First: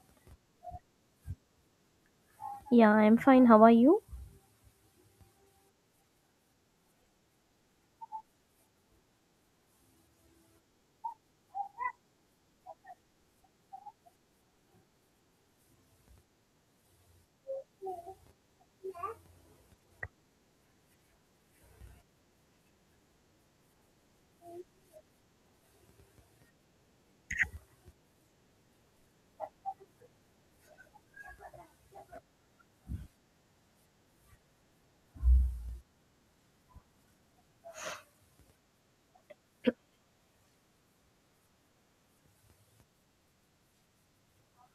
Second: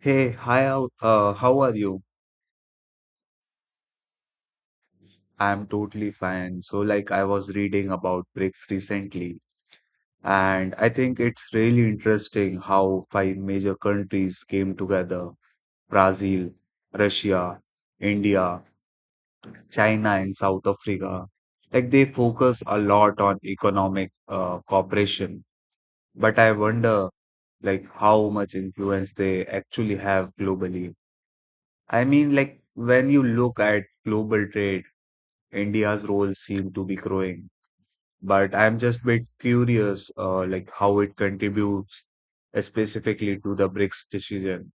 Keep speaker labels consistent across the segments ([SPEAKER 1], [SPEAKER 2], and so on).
[SPEAKER 1] Hi, how are you?
[SPEAKER 2] Yeah, I'm fine. How are you?
[SPEAKER 1] I'm totally fine. I was reading about BRICS recently, and I think it's really interesting how five major countries came together: Brazil, Russia, India, China, and South Africa. They focus a lot on economic cooperation, but I wonder, how much influence they actually have globally. When you look at global trade, India's role seem to be growing. But I'm just bit curious, how it contributes specifically to the BRICS decision.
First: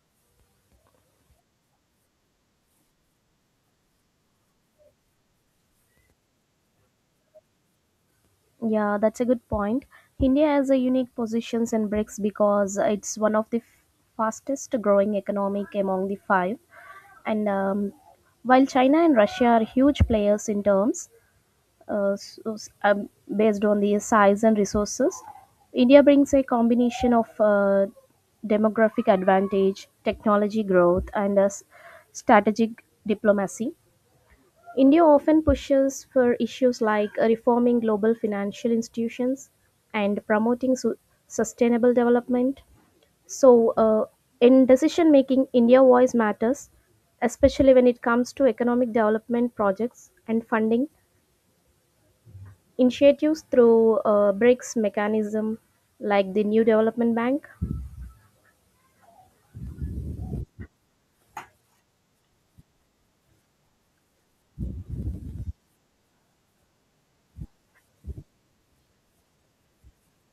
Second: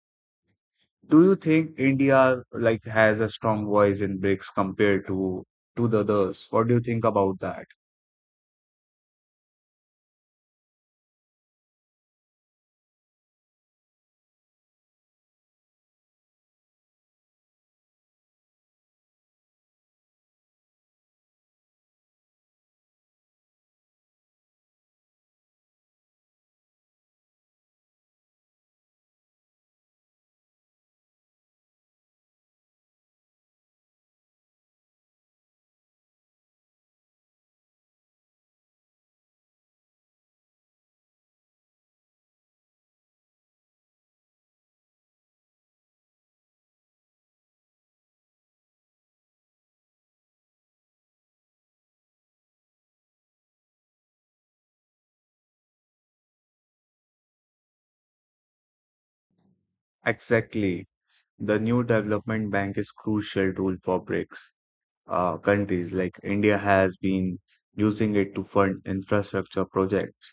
[SPEAKER 1] Do you think India like has a strong voice in BRICS compared to the others? What do you think about that?
[SPEAKER 2] Yeah, that's a good point. India has a unique positions in BRICS because it's one of the fastest growing economic among the five. And While China and Russia are huge players in terms uh, s- s- um, based on the size and resources, India brings a combination of demographic advantage, technology growth, and strategic diplomacy. India often pushes for issues like reforming global financial institutions and promoting sustainable development. So, in decision making, India voice matters, especially when it comes to economic development projects and funding initiatives through BRICS mechanism like the New Development Bank.
[SPEAKER 1] Exactly. The new development bank is crucial tool for BRICS countries. Like India has been using it to fund infrastructure projects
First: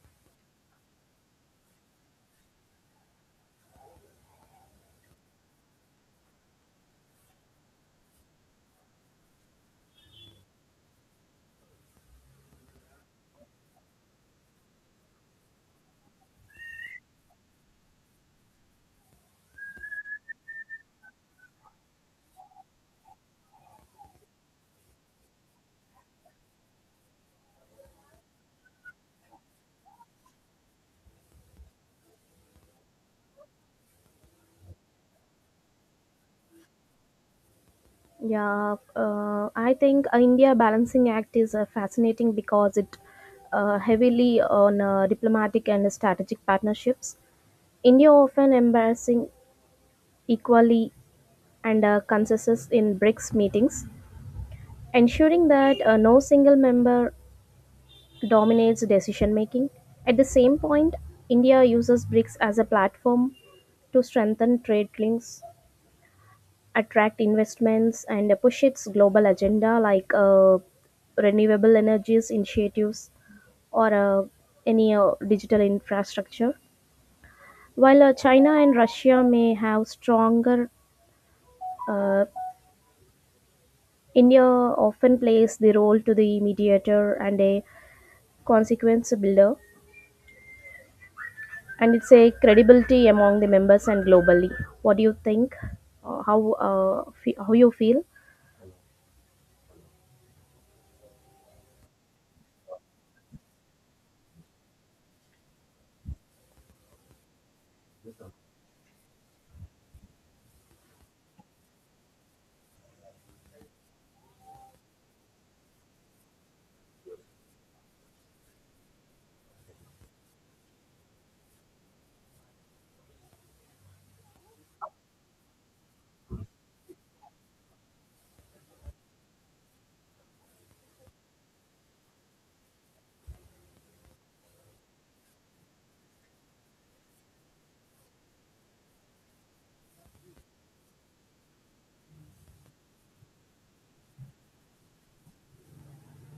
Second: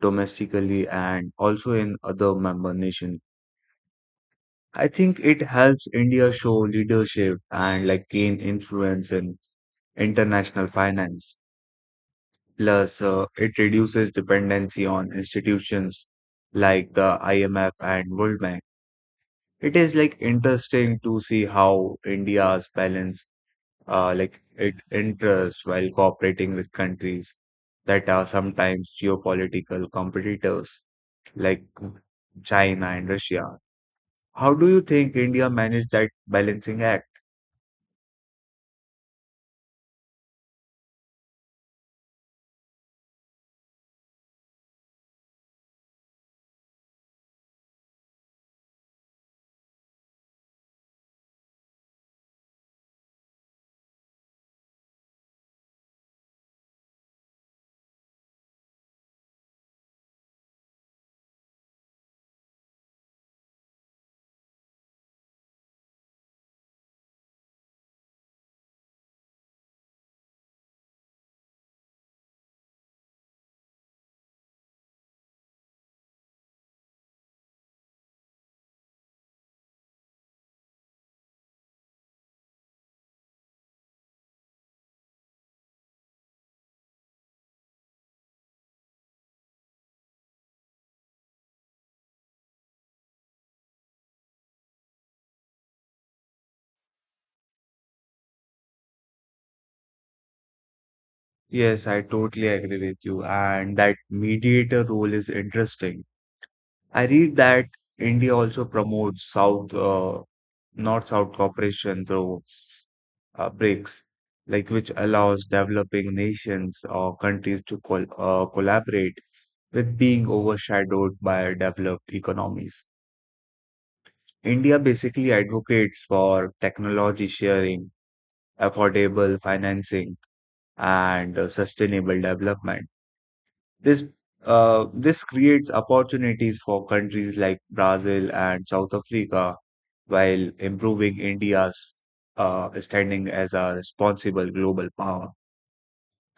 [SPEAKER 1] domestically and also in other member nation. I think it helps India show leadership and like gain influence in international finance. Plus, it reduces dependency on institutions like the IMF and World Bank. It is like interesting to see how India's balance it interests while cooperating with countries that are sometimes geopolitical competitors like China and Russia. How do you think India managed that balancing act?
[SPEAKER 2] Yeah, I think India Balancing Act is fascinating because it heavily on diplomatic and strategic partnerships. India often embarrassing equally and consensus in BRICS meetings, ensuring that no single member dominates decision making. At the same point, India uses BRICS as a platform to strengthen trade links attract investments and push its global agenda like renewable energies initiatives or any digital infrastructure. While China and Russia may have stronger, uh, India often plays the role to the mediator and a consequence builder, and it's a credibility among the members and globally. What do you think? How you feel?
[SPEAKER 1] Yes, I totally agree with you. And that mediator role is interesting. I read that India also promotes North-South cooperation through BRICS, like which allows developing nations or countries to collaborate with being overshadowed by developed economies. India basically advocates for technology sharing, affordable financing, and sustainable development. This this creates opportunities for countries like Brazil and South Africa while improving India's standing as a responsible global power.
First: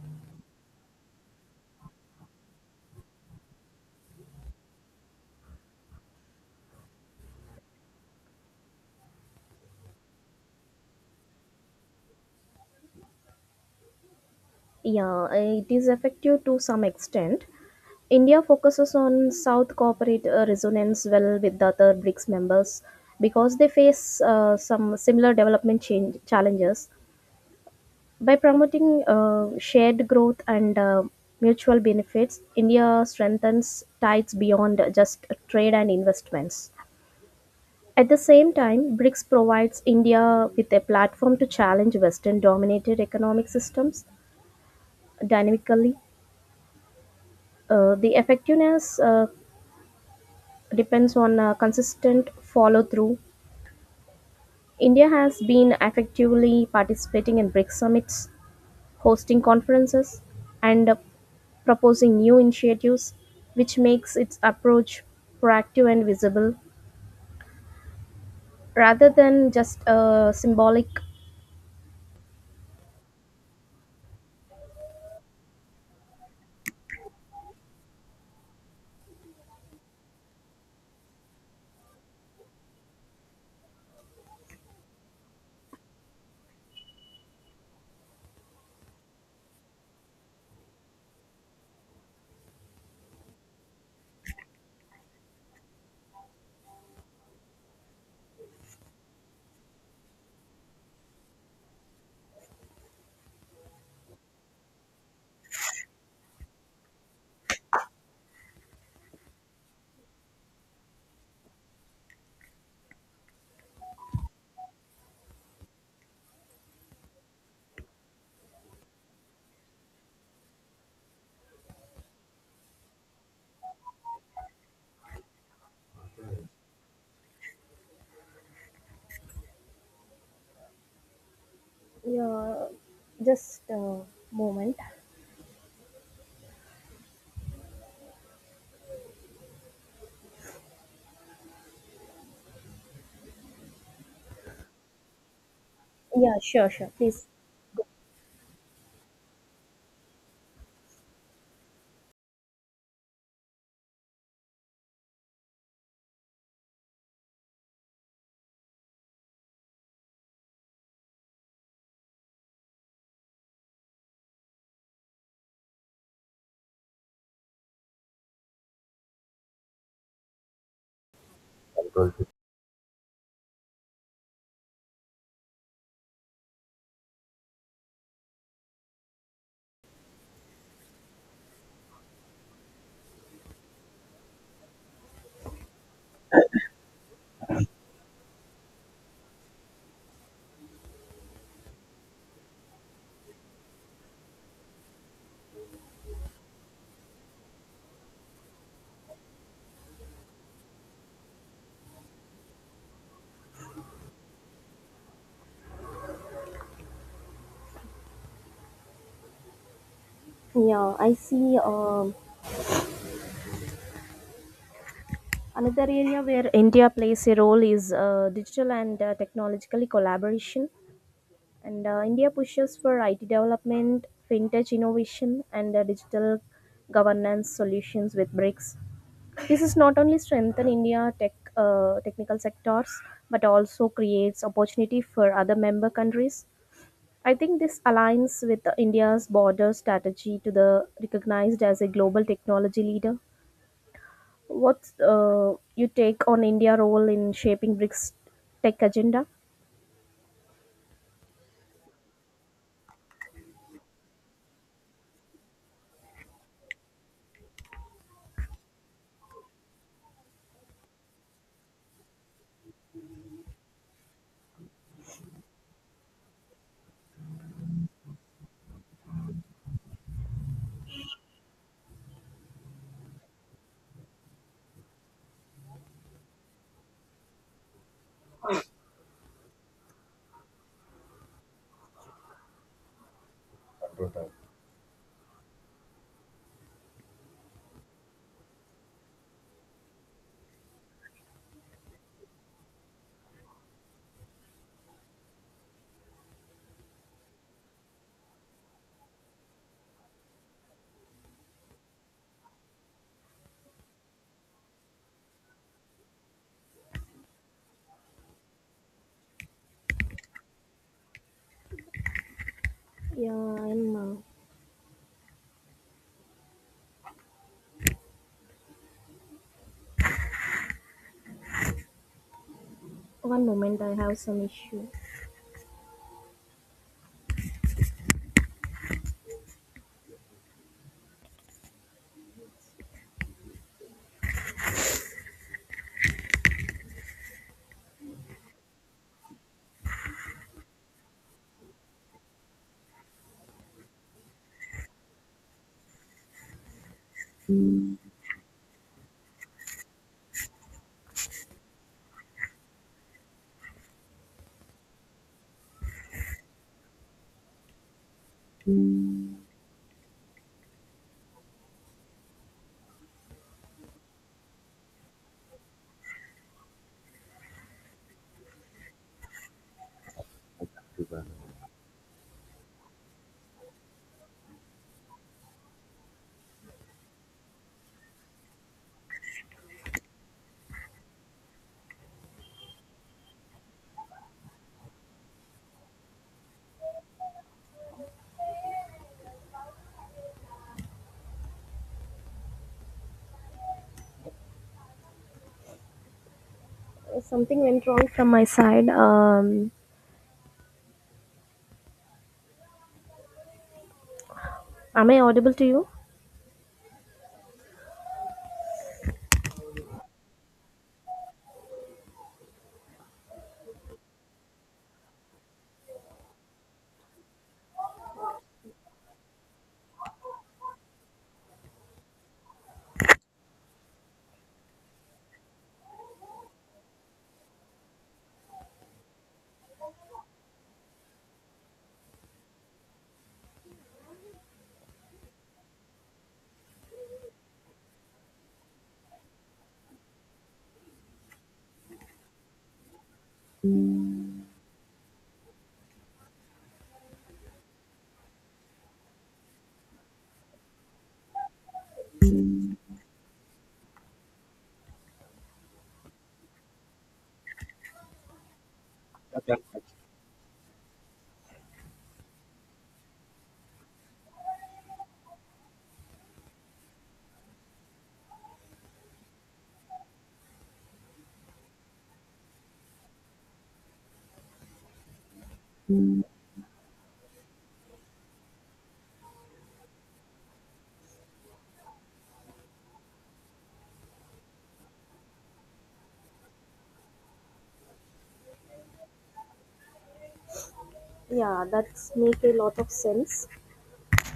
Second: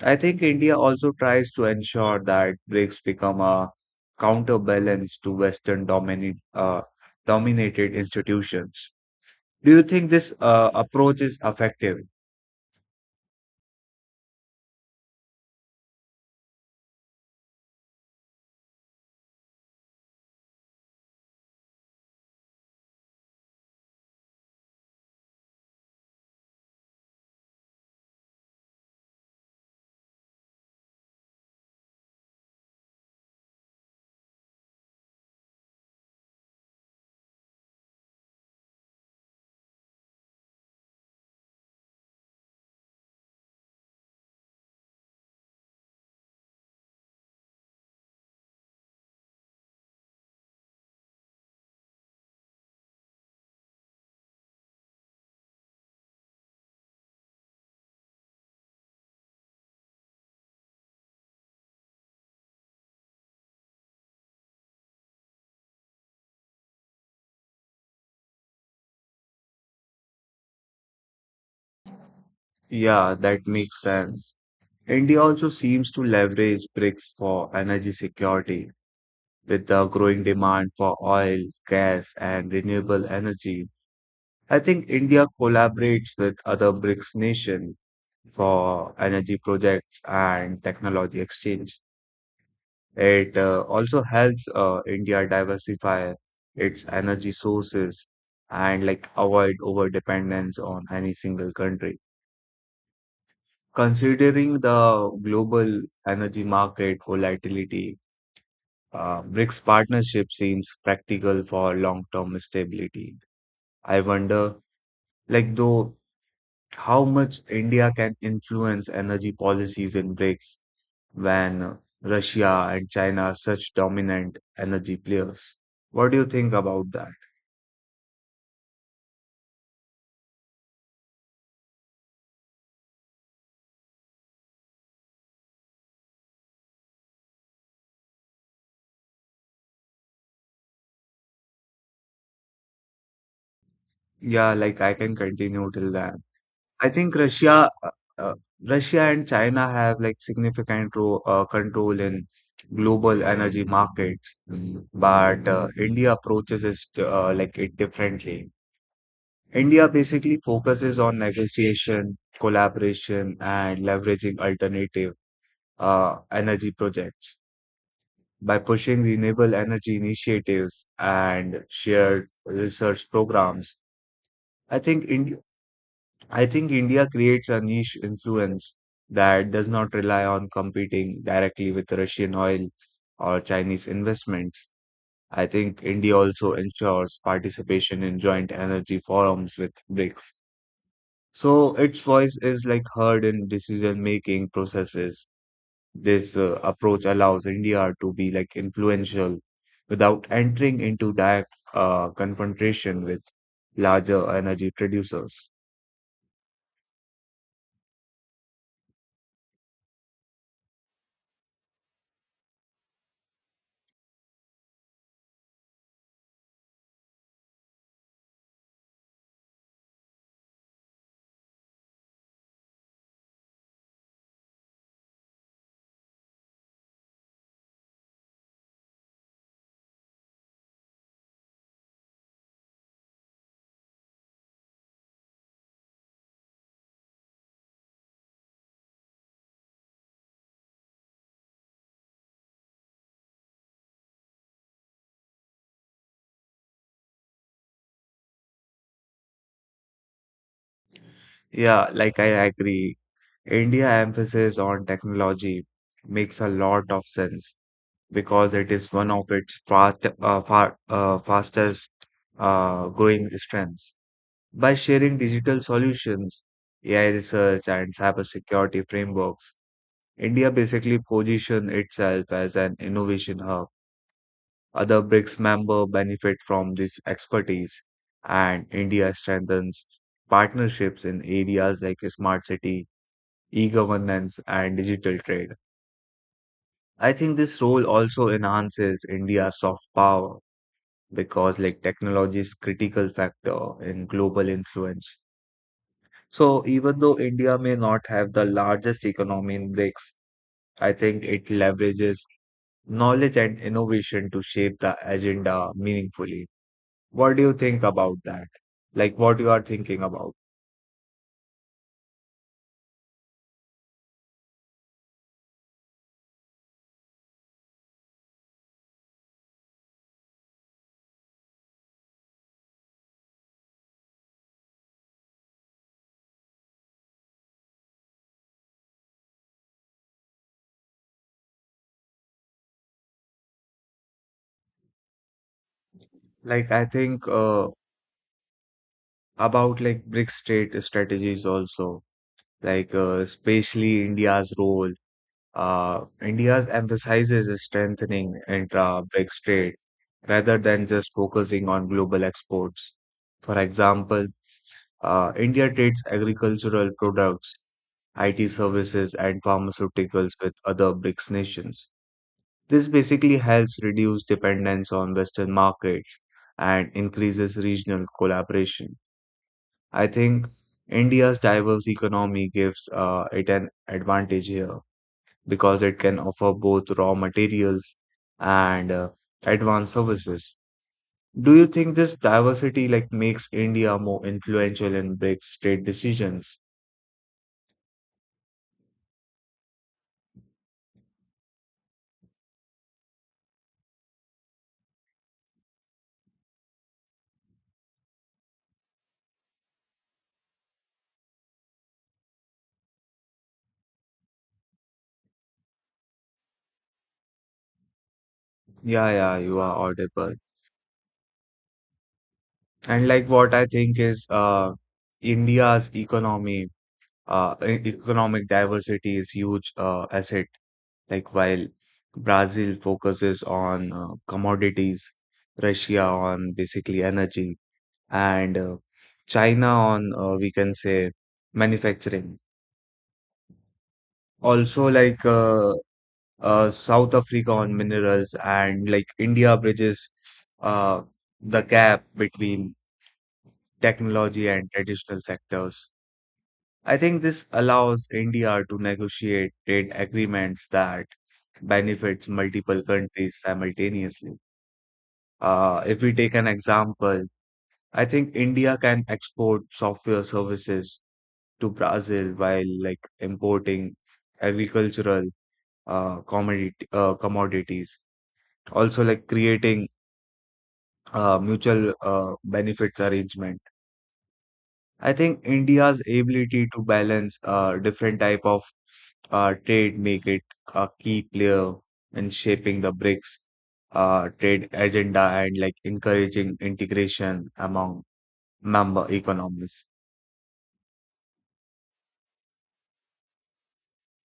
[SPEAKER 1] I think India also tries to ensure that BRICS become a counterbalance to Western dominated institutions. Do you think this approach is effective?
[SPEAKER 2] Yeah, it is effective to some extent India focuses on South corporate resonance well with the other BRICS members because they face some similar development change challenges. By promoting shared growth and mutual benefits, India strengthens ties beyond just trade and investments. At the same time, BRICS provides India with a platform to challenge Western dominated economic systems dynamically. The effectiveness depends on consistent follow through. India has been effectively participating in BRICS summits, hosting conferences, and proposing new initiatives, which makes its approach proactive and visible rather than just a symbolic.
[SPEAKER 1] Yeah, that makes sense. India also seems to leverage BRICS for energy security with the growing demand for oil, gas, and renewable energy. I think India collaborates with other BRICS nations for energy projects and technology exchange. It also helps India diversify its energy sources and like avoid over dependence on any single country. Considering the global energy market volatility, BRICS partnership seems practical for long-term stability. I wonder, like, though, how much India can influence energy policies in BRICS when Russia and China are such dominant energy players. What do you think about that?
[SPEAKER 2] Yeah, just a moment.
[SPEAKER 1] I can continue till then.
[SPEAKER 2] Yeah, sure,
[SPEAKER 1] I
[SPEAKER 2] sure,
[SPEAKER 1] think
[SPEAKER 2] please.
[SPEAKER 1] Uh, Russia and China have like significant ro control in global energy markets, but India approaches it it differently. India basically focuses on negotiation, collaboration, and leveraging alternative energy projects by pushing renewable energy initiatives and shared research programs. I think Ind- I think India creates a niche influence that does not rely on competing directly with Russian oil or Chinese investments. I think India also ensures participation in joint energy forums with BRICS, so its voice is like heard in decision-making processes. This approach allows India to be like influential without entering into direct confrontation with larger energy producers.
[SPEAKER 2] Yeah, I see, another area where India plays a role is digital and technological collaboration. And India pushes for IT development, fintech innovation, and digital governance solutions with BRICS. This is not only strengthen India technical sectors, but also creates opportunity for other member countries. I think this aligns with the India's border strategy to the recognized as a global technology leader. What's you take on India role in shaping BRICS tech agenda?
[SPEAKER 1] Yeah, like I agree. India emphasis on technology makes a lot of sense because it is one of its fastest growing strengths. By sharing digital solutions, AI research, and cybersecurity frameworks, India basically positions itself as an innovation hub. Other BRICS members benefit from this expertise, and India strengthens partnerships in areas like smart city, e governance, and digital trade. I think this role also enhances India's soft power because like technology is critical factor in global influence. So even though India may not have the largest economy in BRICS, I think it leverages knowledge and innovation to shape the agenda meaningfully. What do you think about that? Like what you are thinking about?
[SPEAKER 2] Yeah, I'm. One moment, I have some issue.
[SPEAKER 1] Like I think about like BRICS state strategies also, especially India's role. India's emphasizes strengthening intra-BRICS trade rather than just focusing on global exports. For example, India trades agricultural products, IT services, and pharmaceuticals with other BRICS nations. This basically helps reduce dependence on Western markets and increases regional collaboration. I think India's diverse economy gives it an advantage here because it can offer both raw materials and advanced services. Do you think this diversity like makes India more influential in BRICS trade decisions?
[SPEAKER 2] Something went wrong from my side. Am I audible to you?
[SPEAKER 1] Yeah, yeah, you are audible. And like what I think is India's economy, economic diversity is huge asset. Like while Brazil focuses on commodities, Russia on basically energy, and China on we can say manufacturing. Also South Africa on minerals and like India bridges uh the gap between technology and traditional sectors. I think this allows India to negotiate trade agreements that benefits multiple countries simultaneously. If we take an example, I think India can export software services to Brazil while like importing agricultural commodities. Also, like creating mutual benefits arrangement. I think India's ability to balance different type of trade make it a key player in shaping the BRICS trade agenda and like encouraging integration among member economies.
[SPEAKER 2] Yeah, that's make a lot of sense.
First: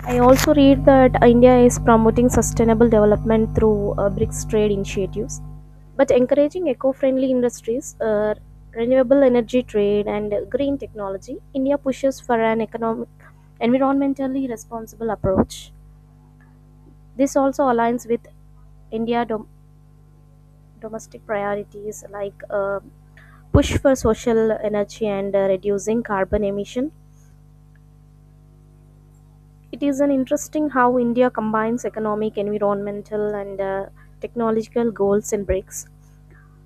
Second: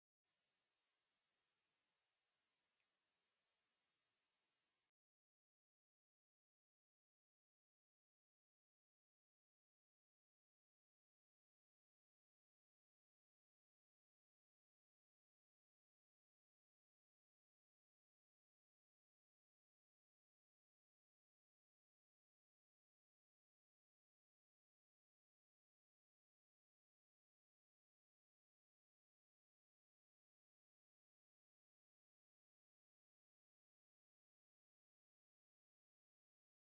[SPEAKER 2] I also read that India is promoting sustainable development through BRICS trade initiatives, but encouraging eco-friendly industries, renewable energy trade, and green technology. India pushes for an economic, environmentally responsible approach. This also aligns with India dom- domestic priorities like push for social energy and reducing carbon emission. It is an interesting how India combines economic, environmental, and technological goals in BRICS.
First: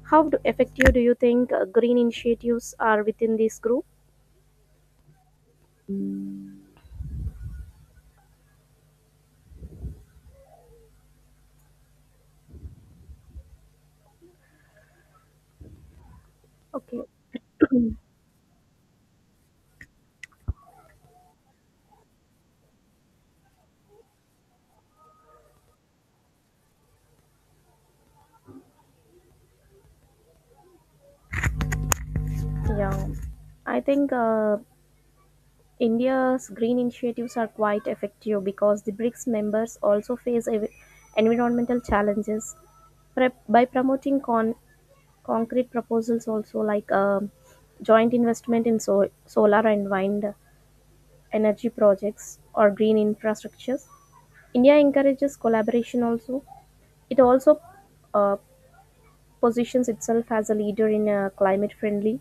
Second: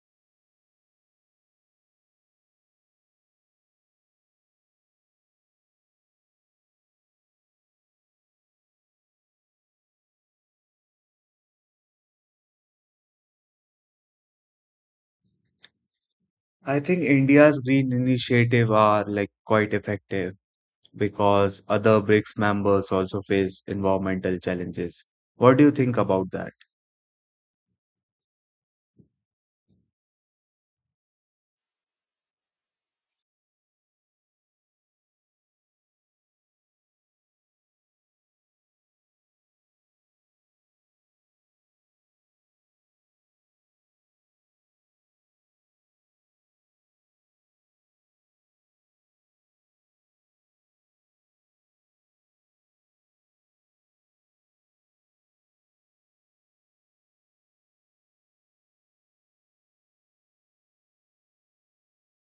[SPEAKER 2] How do, effective do you think green initiatives are within this group?
[SPEAKER 1] I think
[SPEAKER 2] Okay,
[SPEAKER 1] India's green initiative are like quite effective because other BRICS members also face environmental challenges. What do you think about that?
[SPEAKER 2] yeah, I think India's green initiatives are quite effective because the BRICS members also face environmental challenges. By promoting Concrete proposals also like joint investment in solar and wind energy projects or green infrastructures. India encourages collaboration also. It also uh, positions itself as a leader in climate friendly,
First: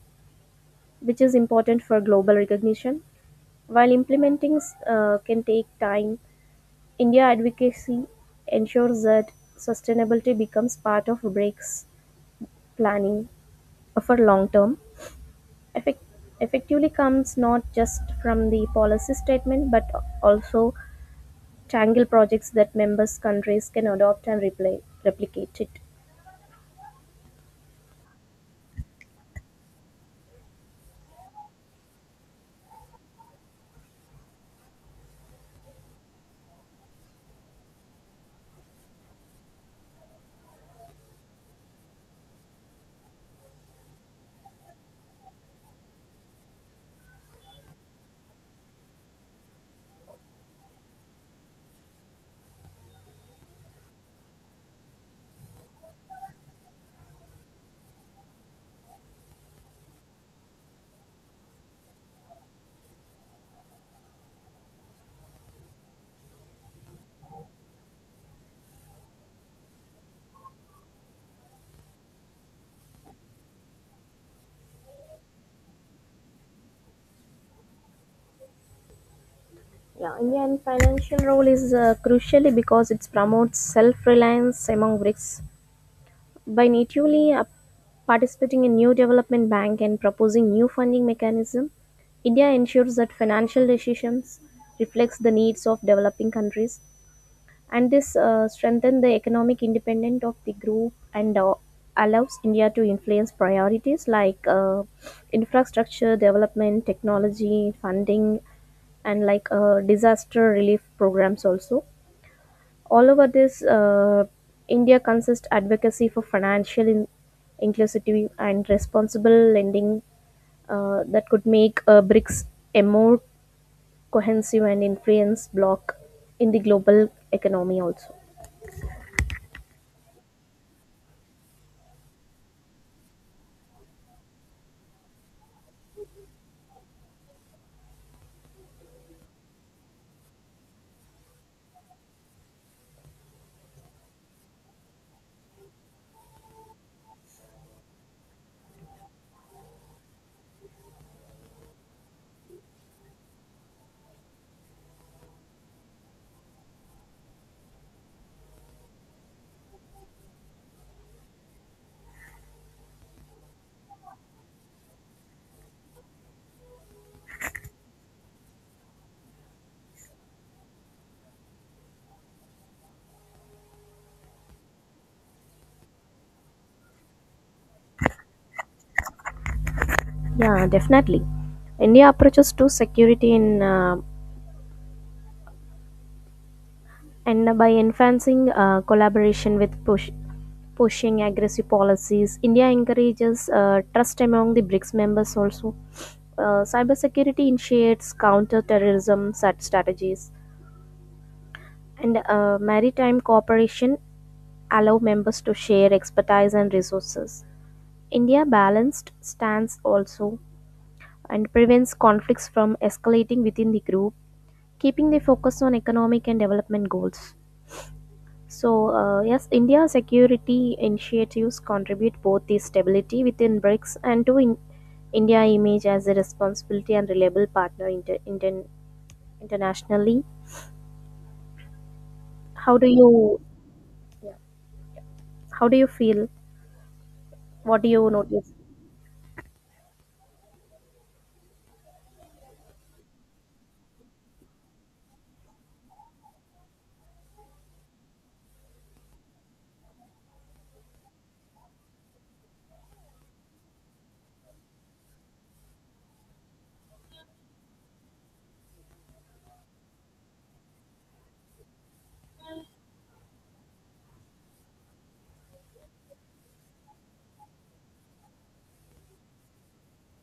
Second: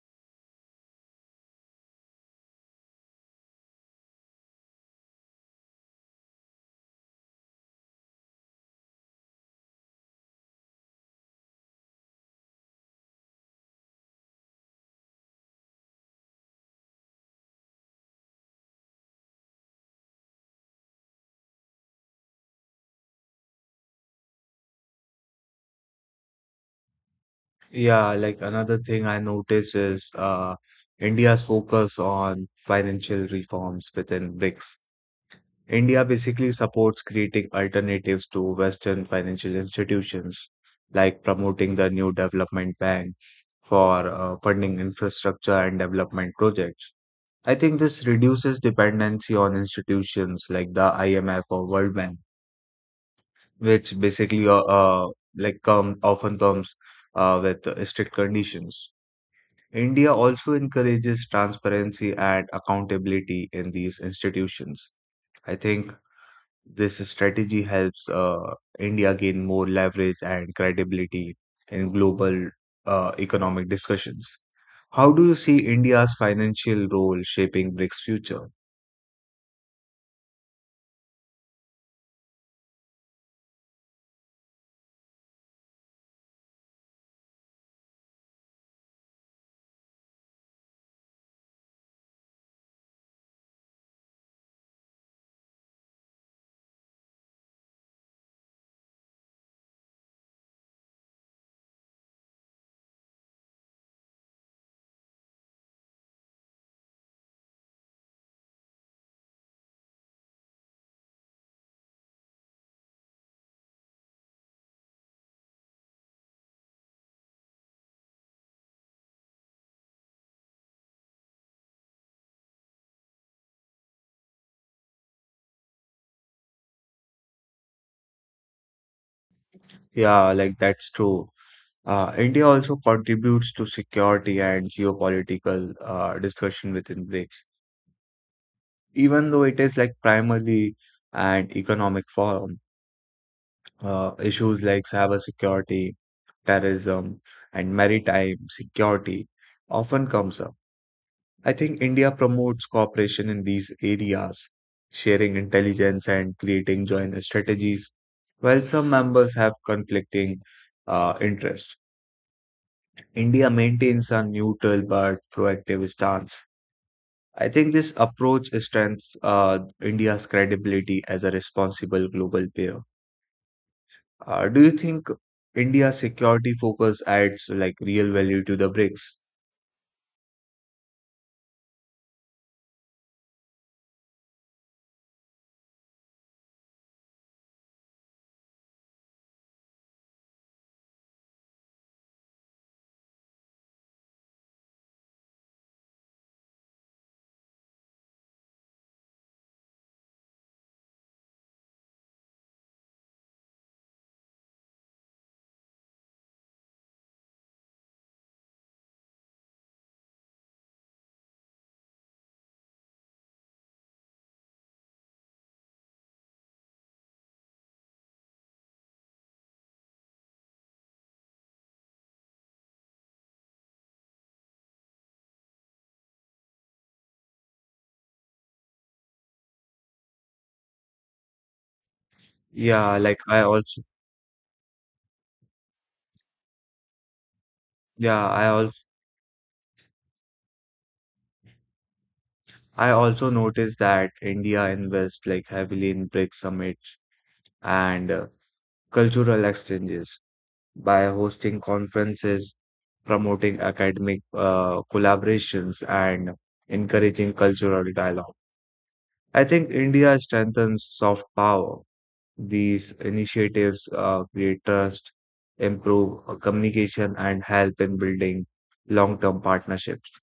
[SPEAKER 2] which is important for global recognition. While implementing can take time, India advocacy ensures that sustainability becomes part of BRICS planning for long term. effect- Effectively comes not just from the policy statement but also tangible projects that members countries can adopt and replicate it.
[SPEAKER 1] Yeah, like another thing I noticed is India's focus on financial reforms within BRICS. India basically supports creating alternatives to Western financial institutions, like promoting the new development bank for funding infrastructure and development projects. I think this reduces dependency on institutions like the IMF or World Bank, which basically come often comes with strict conditions. India also encourages transparency and accountability in these institutions. I think this strategy helps India gain more leverage and credibility in global economic discussions. How do you see India's financial role shaping BRICS' future?
[SPEAKER 2] Yeah, indian financial role is crucially because it promotes self-reliance among brics by natively participating in new development bank and proposing new funding mechanism india ensures that financial decisions reflects the needs of developing countries and this strengthens the economic independence of the group and allows India to influence priorities like infrastructure development, technology, funding, and like disaster relief programs also. All over this, India consists advocacy for financial inclusivity and responsible lending that could make BRICS a more cohesive and influence bloc in the global economy also.
[SPEAKER 1] Yeah, like that's true. India also contributes to security and geopolitical discussion within BRICS, even though it is like primarily an economic forum. Uh, issues like cybersecurity, terrorism, and maritime security often comes up. I think India promotes cooperation in these areas, sharing intelligence and creating joint strategies, while some members have conflicting interests. India maintains a neutral but proactive stance. I think this approach strengthens India's credibility as a responsible global player. Do you think India's security focus adds like real value to the BRICS?
[SPEAKER 2] Yeah, definitely. India approaches to security in and by enhancing collaboration with pushing aggressive policies. India encourages trust among the BRICS members also. Cybersecurity initiates counter-terrorism such strategies, and maritime cooperation allow members to share expertise and resources. India balanced stance also and prevents conflicts from escalating within the group keeping the focus on economic and development goals. So, yes, India's security initiatives contribute both the stability within BRICS and to India image as a responsibility and reliable partner internationally. How do
[SPEAKER 1] Yeah, like I
[SPEAKER 2] you
[SPEAKER 1] also
[SPEAKER 2] yeah. How do you feel? What do you
[SPEAKER 1] yeah,
[SPEAKER 2] notice?
[SPEAKER 1] I also noticed that India invests like heavily in BRICS summits and cultural exchanges by hosting conferences, promoting academic collaborations and encouraging cultural dialogue. I think India strengthens soft power. These initiatives create trust, improve communication, and help in building long term partnerships.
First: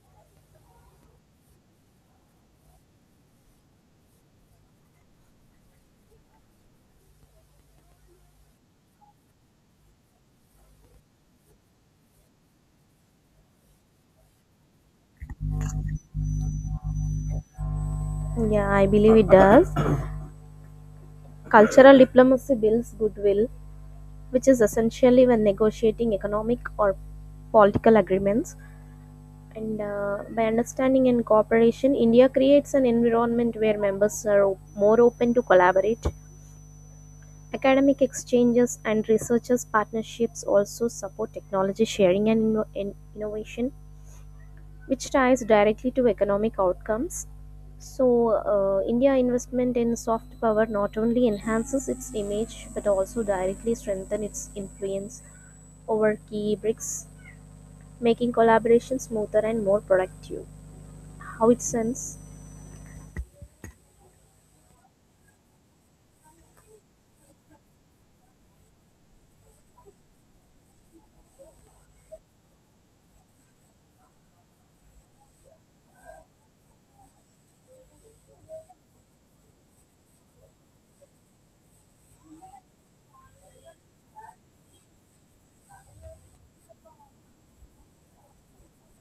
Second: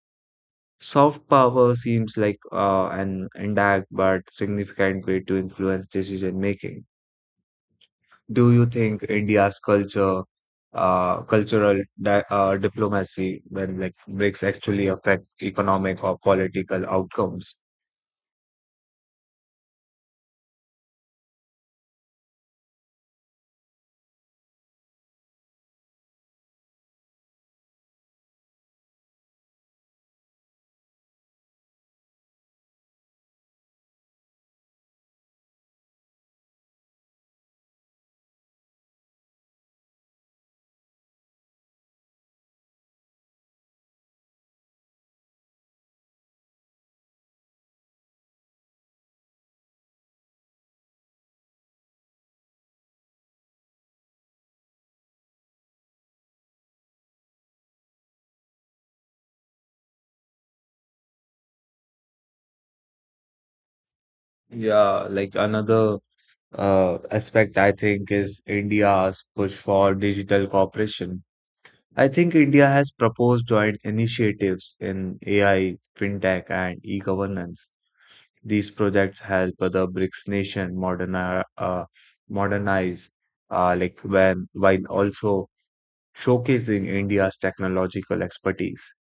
[SPEAKER 1] Soft power seems like an indirect but significant way to influence decision making. Do you think India's cultural diplomacy, when like BRICS actually affect economic or political outcomes?
[SPEAKER 2] Yeah, I believe it does. Cultural diplomacy builds goodwill, which is essentially when negotiating economic or political agreements. And By understanding and cooperation, India creates an environment where members are more open to collaborate. Academic exchanges and researchers' partnerships also support technology sharing and innovation, which ties directly to economic outcomes. So, India investment in soft power not only enhances its image but also directly strengthens its influence over key BRICS, making collaboration smoother and more productive. How it sense?
[SPEAKER 1] Yeah, like another aspect I think is India's push for digital cooperation. I think India has proposed joint initiatives in AI, fintech, and e-governance. These projects help the BRICS nation modernize, like when while also showcasing India's technological expertise.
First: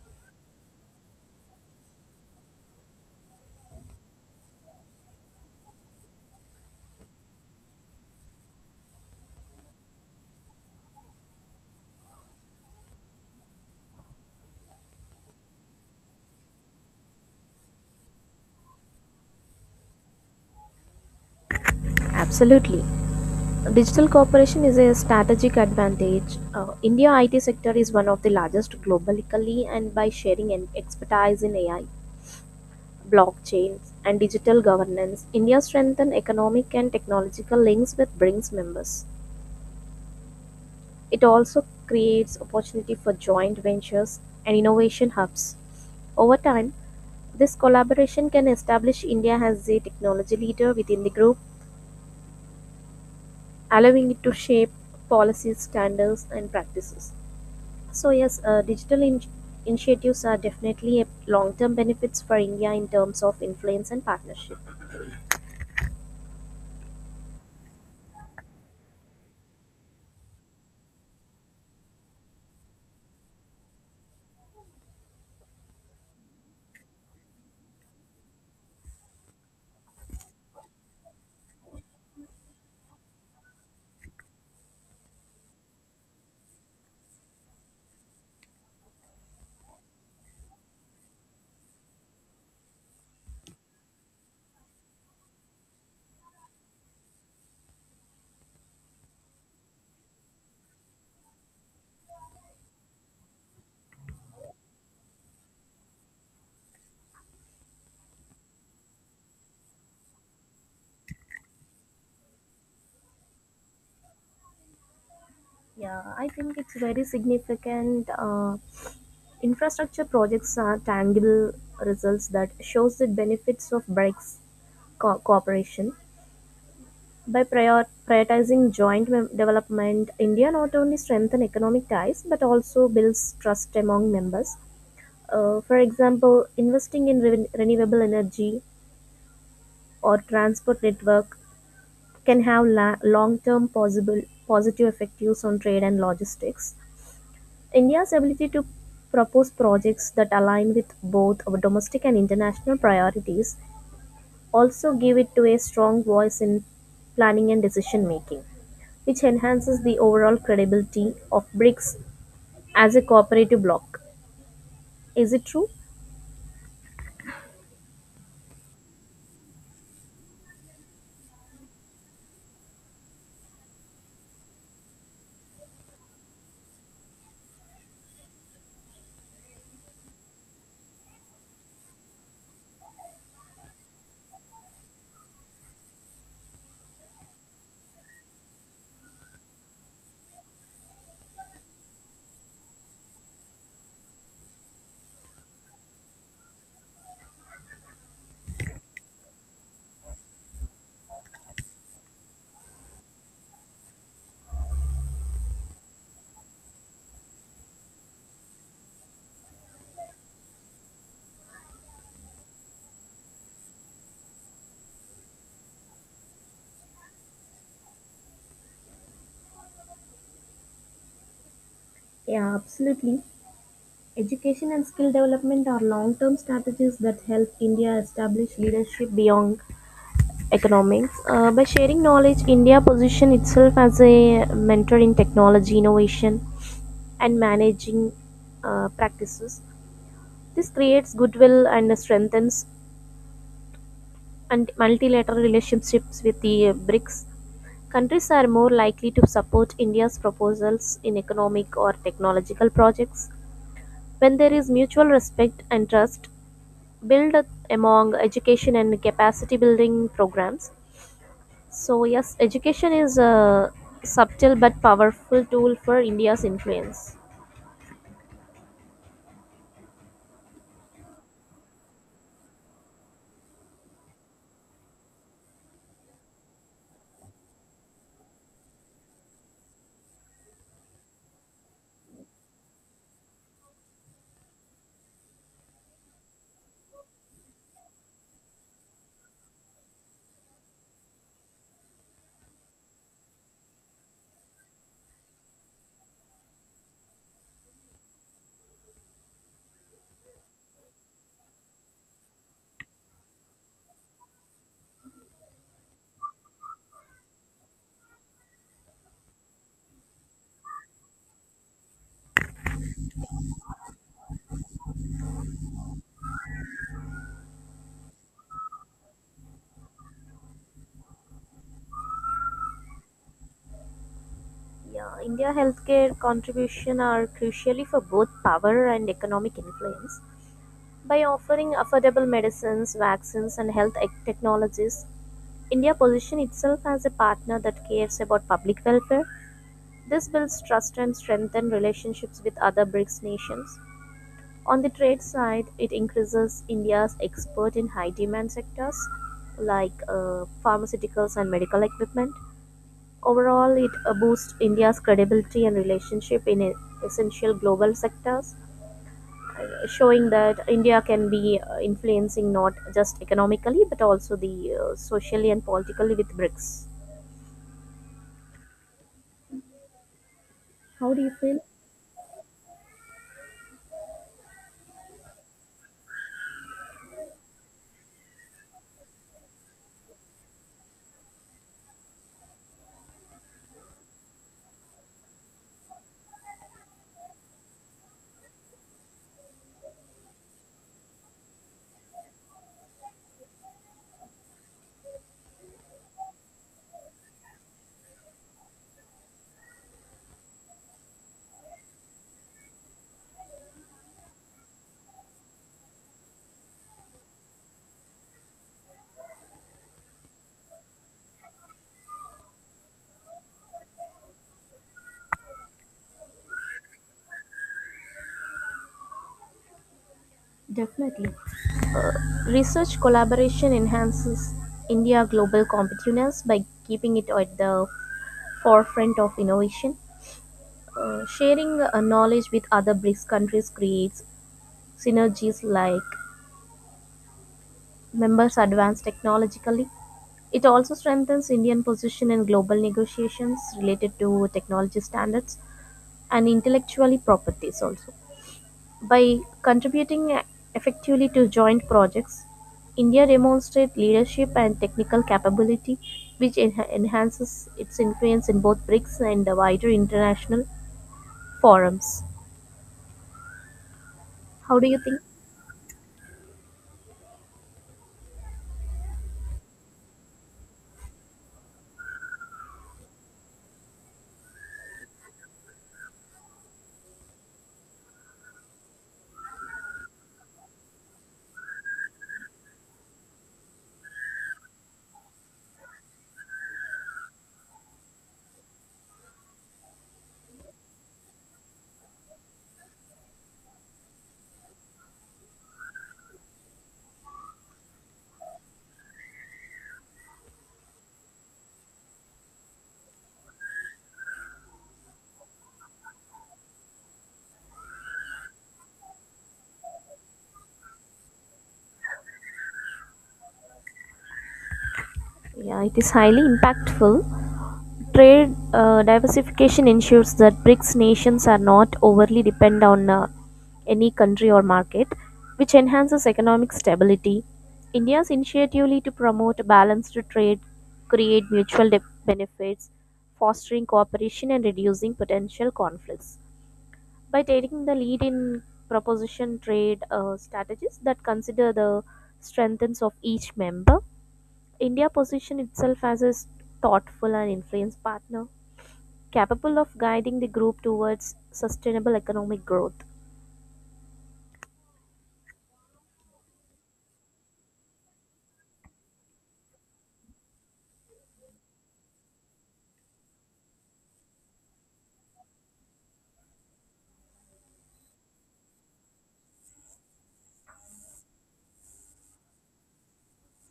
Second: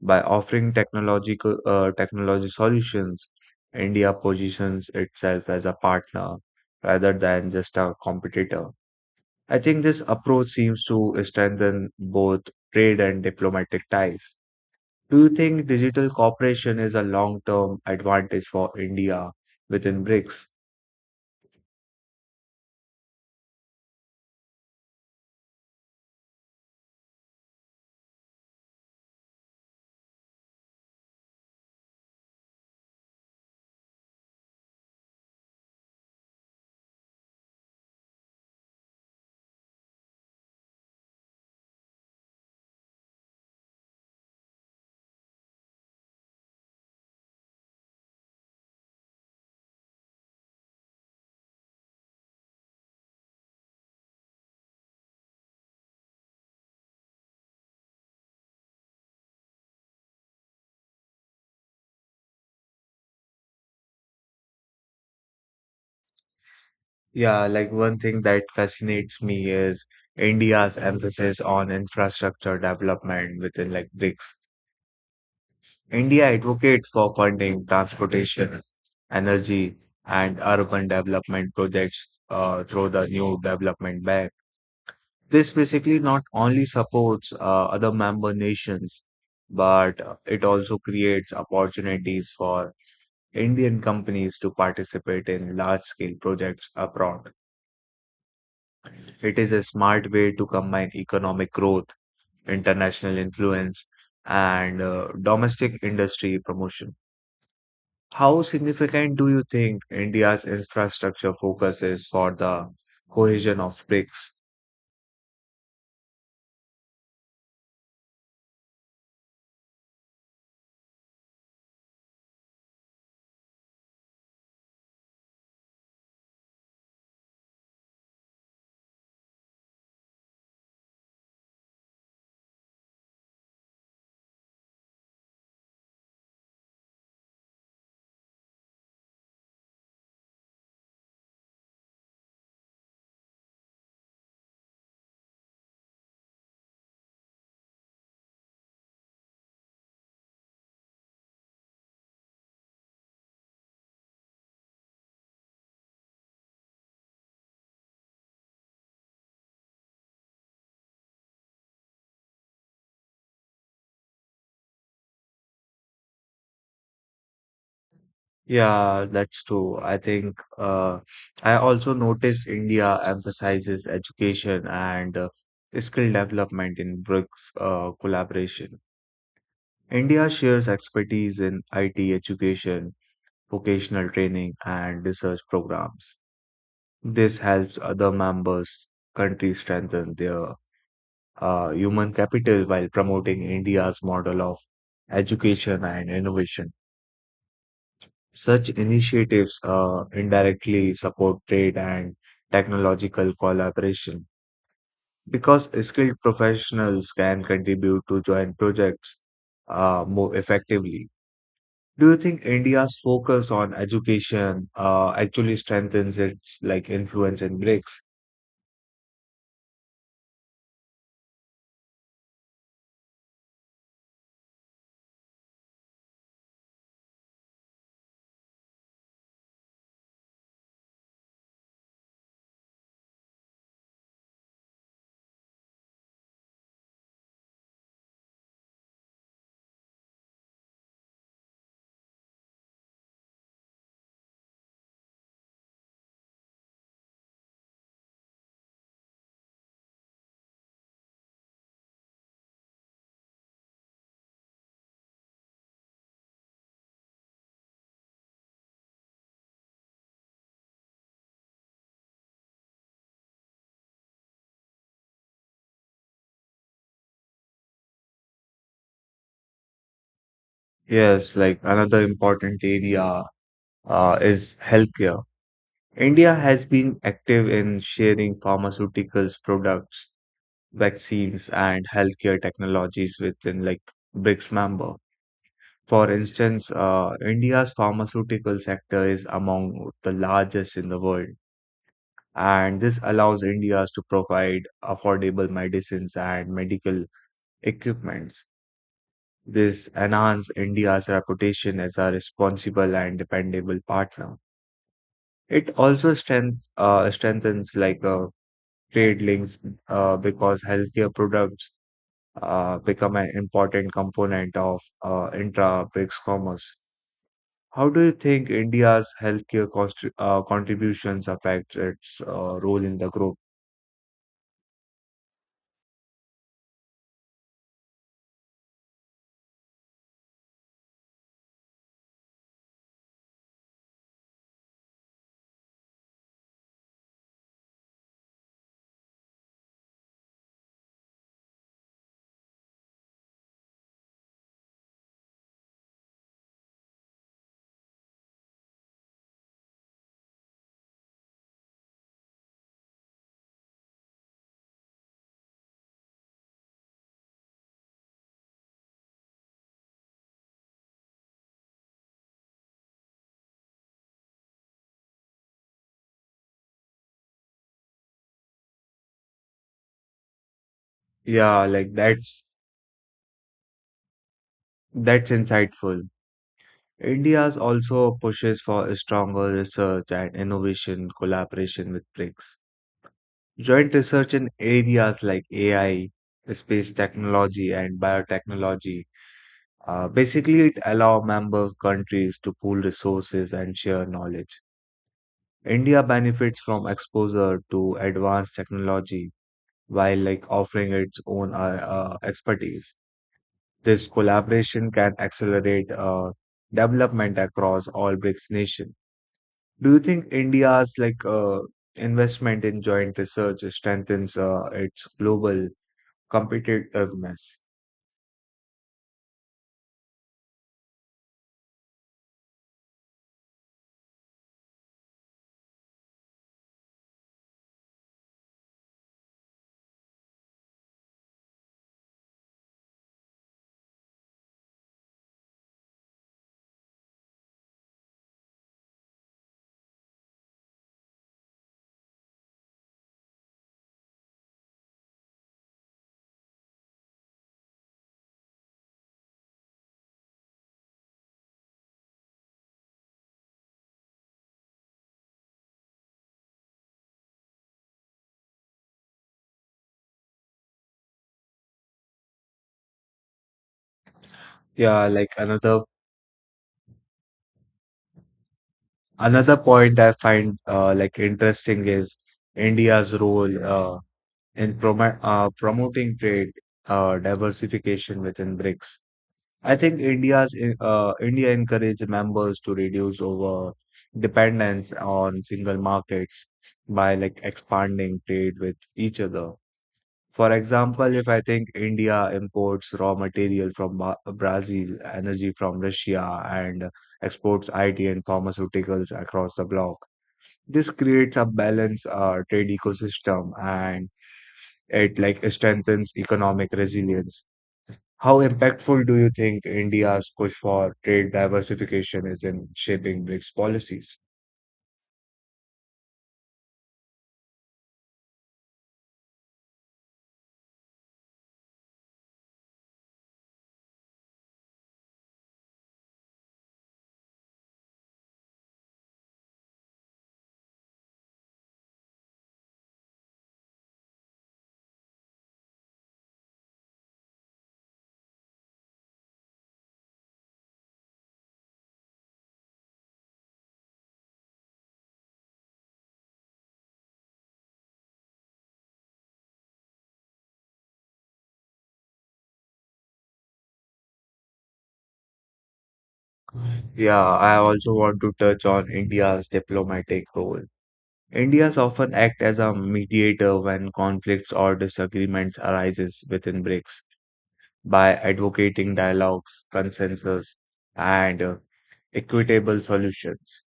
[SPEAKER 1] By offering technological technology solutions, India positions itself as a partner rather than just a competitor. I think this approach seems to strengthen both trade and diplomatic ties. Do you think digital cooperation is a long-term advantage for India within BRICS?
[SPEAKER 2] Absolutely. Digital cooperation is a strategic advantage. India IT sector is one of the largest globally and by sharing an expertise in AI, blockchains and digital governance, India strengthens economic and technological links with BRICS members. It also creates opportunity for joint ventures and innovation hubs. Over time, this collaboration can establish India as a technology leader within the group, allowing it to shape policies, standards, and practices. So yes, digital initiatives are definitely a long-term benefits for India in terms of influence and partnership.
[SPEAKER 1] Yeah, like one thing that fascinates me is India's emphasis on infrastructure development within like BRICS. India advocates for funding transportation, energy, and urban development projects through the new development bank. This basically not only supports other member nations, but it also creates opportunities for Indian companies to participate in large scale projects abroad. It is a smart way to combine economic growth, international influence, and domestic industry promotion. How significant do you think India's infrastructure focus is for the cohesion of BRICS?
[SPEAKER 2] Yeah, I think it's very significant. Infrastructure projects are tangible results that shows the benefits of BRICS cooperation. By prioritizing joint development, India not only strengthens economic ties but also builds trust among members. For example, investing in renewable energy or transport network can have long-term possible positive effects on trade and logistics. India's ability to propose projects that align with both our domestic and international priorities also give it to a strong voice in planning and decision making, which enhances the overall credibility of BRICS as a cooperative bloc. Is it true?
[SPEAKER 1] Yeah, that's true. I also noticed India emphasizes education and skill development in BRICS collaboration. India shares expertise in IT education, vocational training, and research programs. This helps other members countries strengthen their human capital while promoting India's model of education and innovation. Such initiatives indirectly support trade and technological collaboration because skilled professionals can contribute to joint projects more effectively. Do you think India's focus on education actually strengthens its like influence in BRICS?
[SPEAKER 2] Yeah, absolutely. Education and skill development are long term strategies that help India establish leadership beyond economics. By sharing knowledge, India positioned itself as a mentor in technology innovation and managing practices. This creates goodwill and strengthens and multilateral relationships with the BRICS. Countries are more likely to support India's proposals in economic or technological projects when there is mutual respect and trust built among education and capacity building programs. So, yes, education is a subtle but powerful tool for India's influence.
[SPEAKER 1] Yes, like another important area is healthcare. India has been active in sharing pharmaceuticals products, vaccines, and healthcare technologies within like BRICS member. For instance, India's pharmaceutical sector is among the largest in the world, and this allows India to provide affordable medicines and medical equipments. This enhances India's reputation as a responsible and dependable partner. It also strengthens like trade links because healthcare products become an important component of intra-BRICS commerce. How do you think India's contributions affects its role in the group?
[SPEAKER 2] Yeah, India healthcare contribution are crucially for both power and economic influence. By offering affordable medicines, vaccines, and health technologies, India positions itself as a partner that cares about public welfare. This builds trust and strengthens relationships with other BRICS nations. On the trade side, it increases India's export in high demand sectors like pharmaceuticals and medical equipment. Overall, it boosts India's credibility and relationship in essential global sectors, showing that India can be influencing not just economically but also the socially and politically with BRICS. How do you feel?
[SPEAKER 1] Yeah, like that's insightful. India's also pushes for a stronger research and innovation collaboration with BRICS. Joint research in areas like AI, space technology, and biotechnology. Basically, it allows member countries to pool resources and share knowledge. India benefits from exposure to advanced technology while like offering its own expertise. This collaboration can accelerate development across all BRICS nations. Do you think India's investment in joint research strengthens its global competitiveness?
[SPEAKER 2] Definitely. Uh, Research collaboration enhances India's global competitiveness by keeping it at the forefront of innovation. Sharing knowledge with other BRICS countries creates synergies like members advance technologically. It also strengthens Indian position in global negotiations related to technology standards and intellectual properties also. By contributing effectively to joint projects, India demonstrates leadership and technical capability, which enhances its influence in both BRICS and the wider international forums. How do you
[SPEAKER 1] Yeah,
[SPEAKER 2] think?
[SPEAKER 1] like another. Another point I find interesting is India's role in promo promoting trade diversification within BRICS. I think India encouraged members to reduce over dependence on single markets by like expanding trade with each other. For example, if I think India imports raw material from Brazil, energy from Russia, and exports IT and pharmaceuticals across the bloc. This creates a balanced trade ecosystem and it like strengthens economic resilience. How impactful do you think India's push for trade diversification is in shaping BRICS policies?
[SPEAKER 2] Yeah, it is highly impactful. Trade diversification ensures that BRICS nations are not overly dependent on any country or market, which enhances economic stability. India's initiative to promote a balanced trade, create mutual benefits, fostering cooperation and reducing potential conflicts. By taking the lead in proposition trade strategies that consider the strengths of each member, India positioned itself as a thoughtful and influenced partner, capable of guiding the group towards sustainable economic growth.
[SPEAKER 1] Yeah, I also want to touch on India's diplomatic role. India's often act as a mediator when conflicts or disagreements arises within BRICS by advocating dialogues, consensus, and equitable solutions.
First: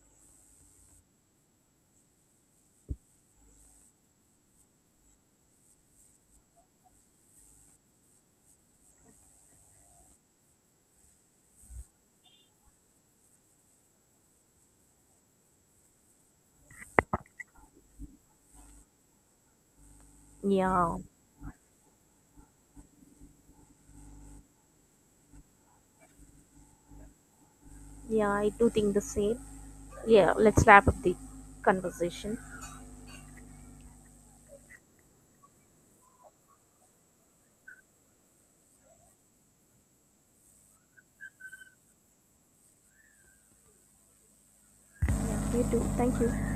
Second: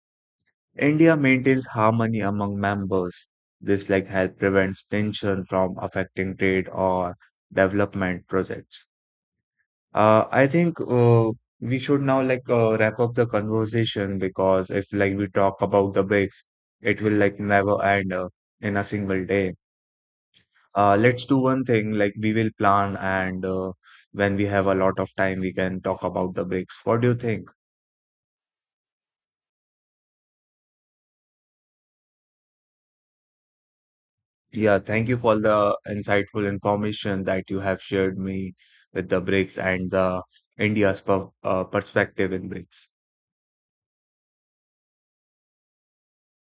[SPEAKER 1] India maintains harmony among members. This like help prevents tension from affecting trade or development projects. I think We should now like wrap up the conversation because if like we talk about the bigs, it will like never end in a single day.
[SPEAKER 2] Yeah,
[SPEAKER 1] Let's do one thing like we will plan and when we have a lot of time, we can talk about the bigs. What do you think?
[SPEAKER 2] yeah, I do think the same. Yeah, let's wrap up the conversation.
[SPEAKER 1] Yeah, thank you for the insightful information that you have shared me with the BRICS and the India's perspective in BRICS.
[SPEAKER 2] Yeah, you too. Thank you.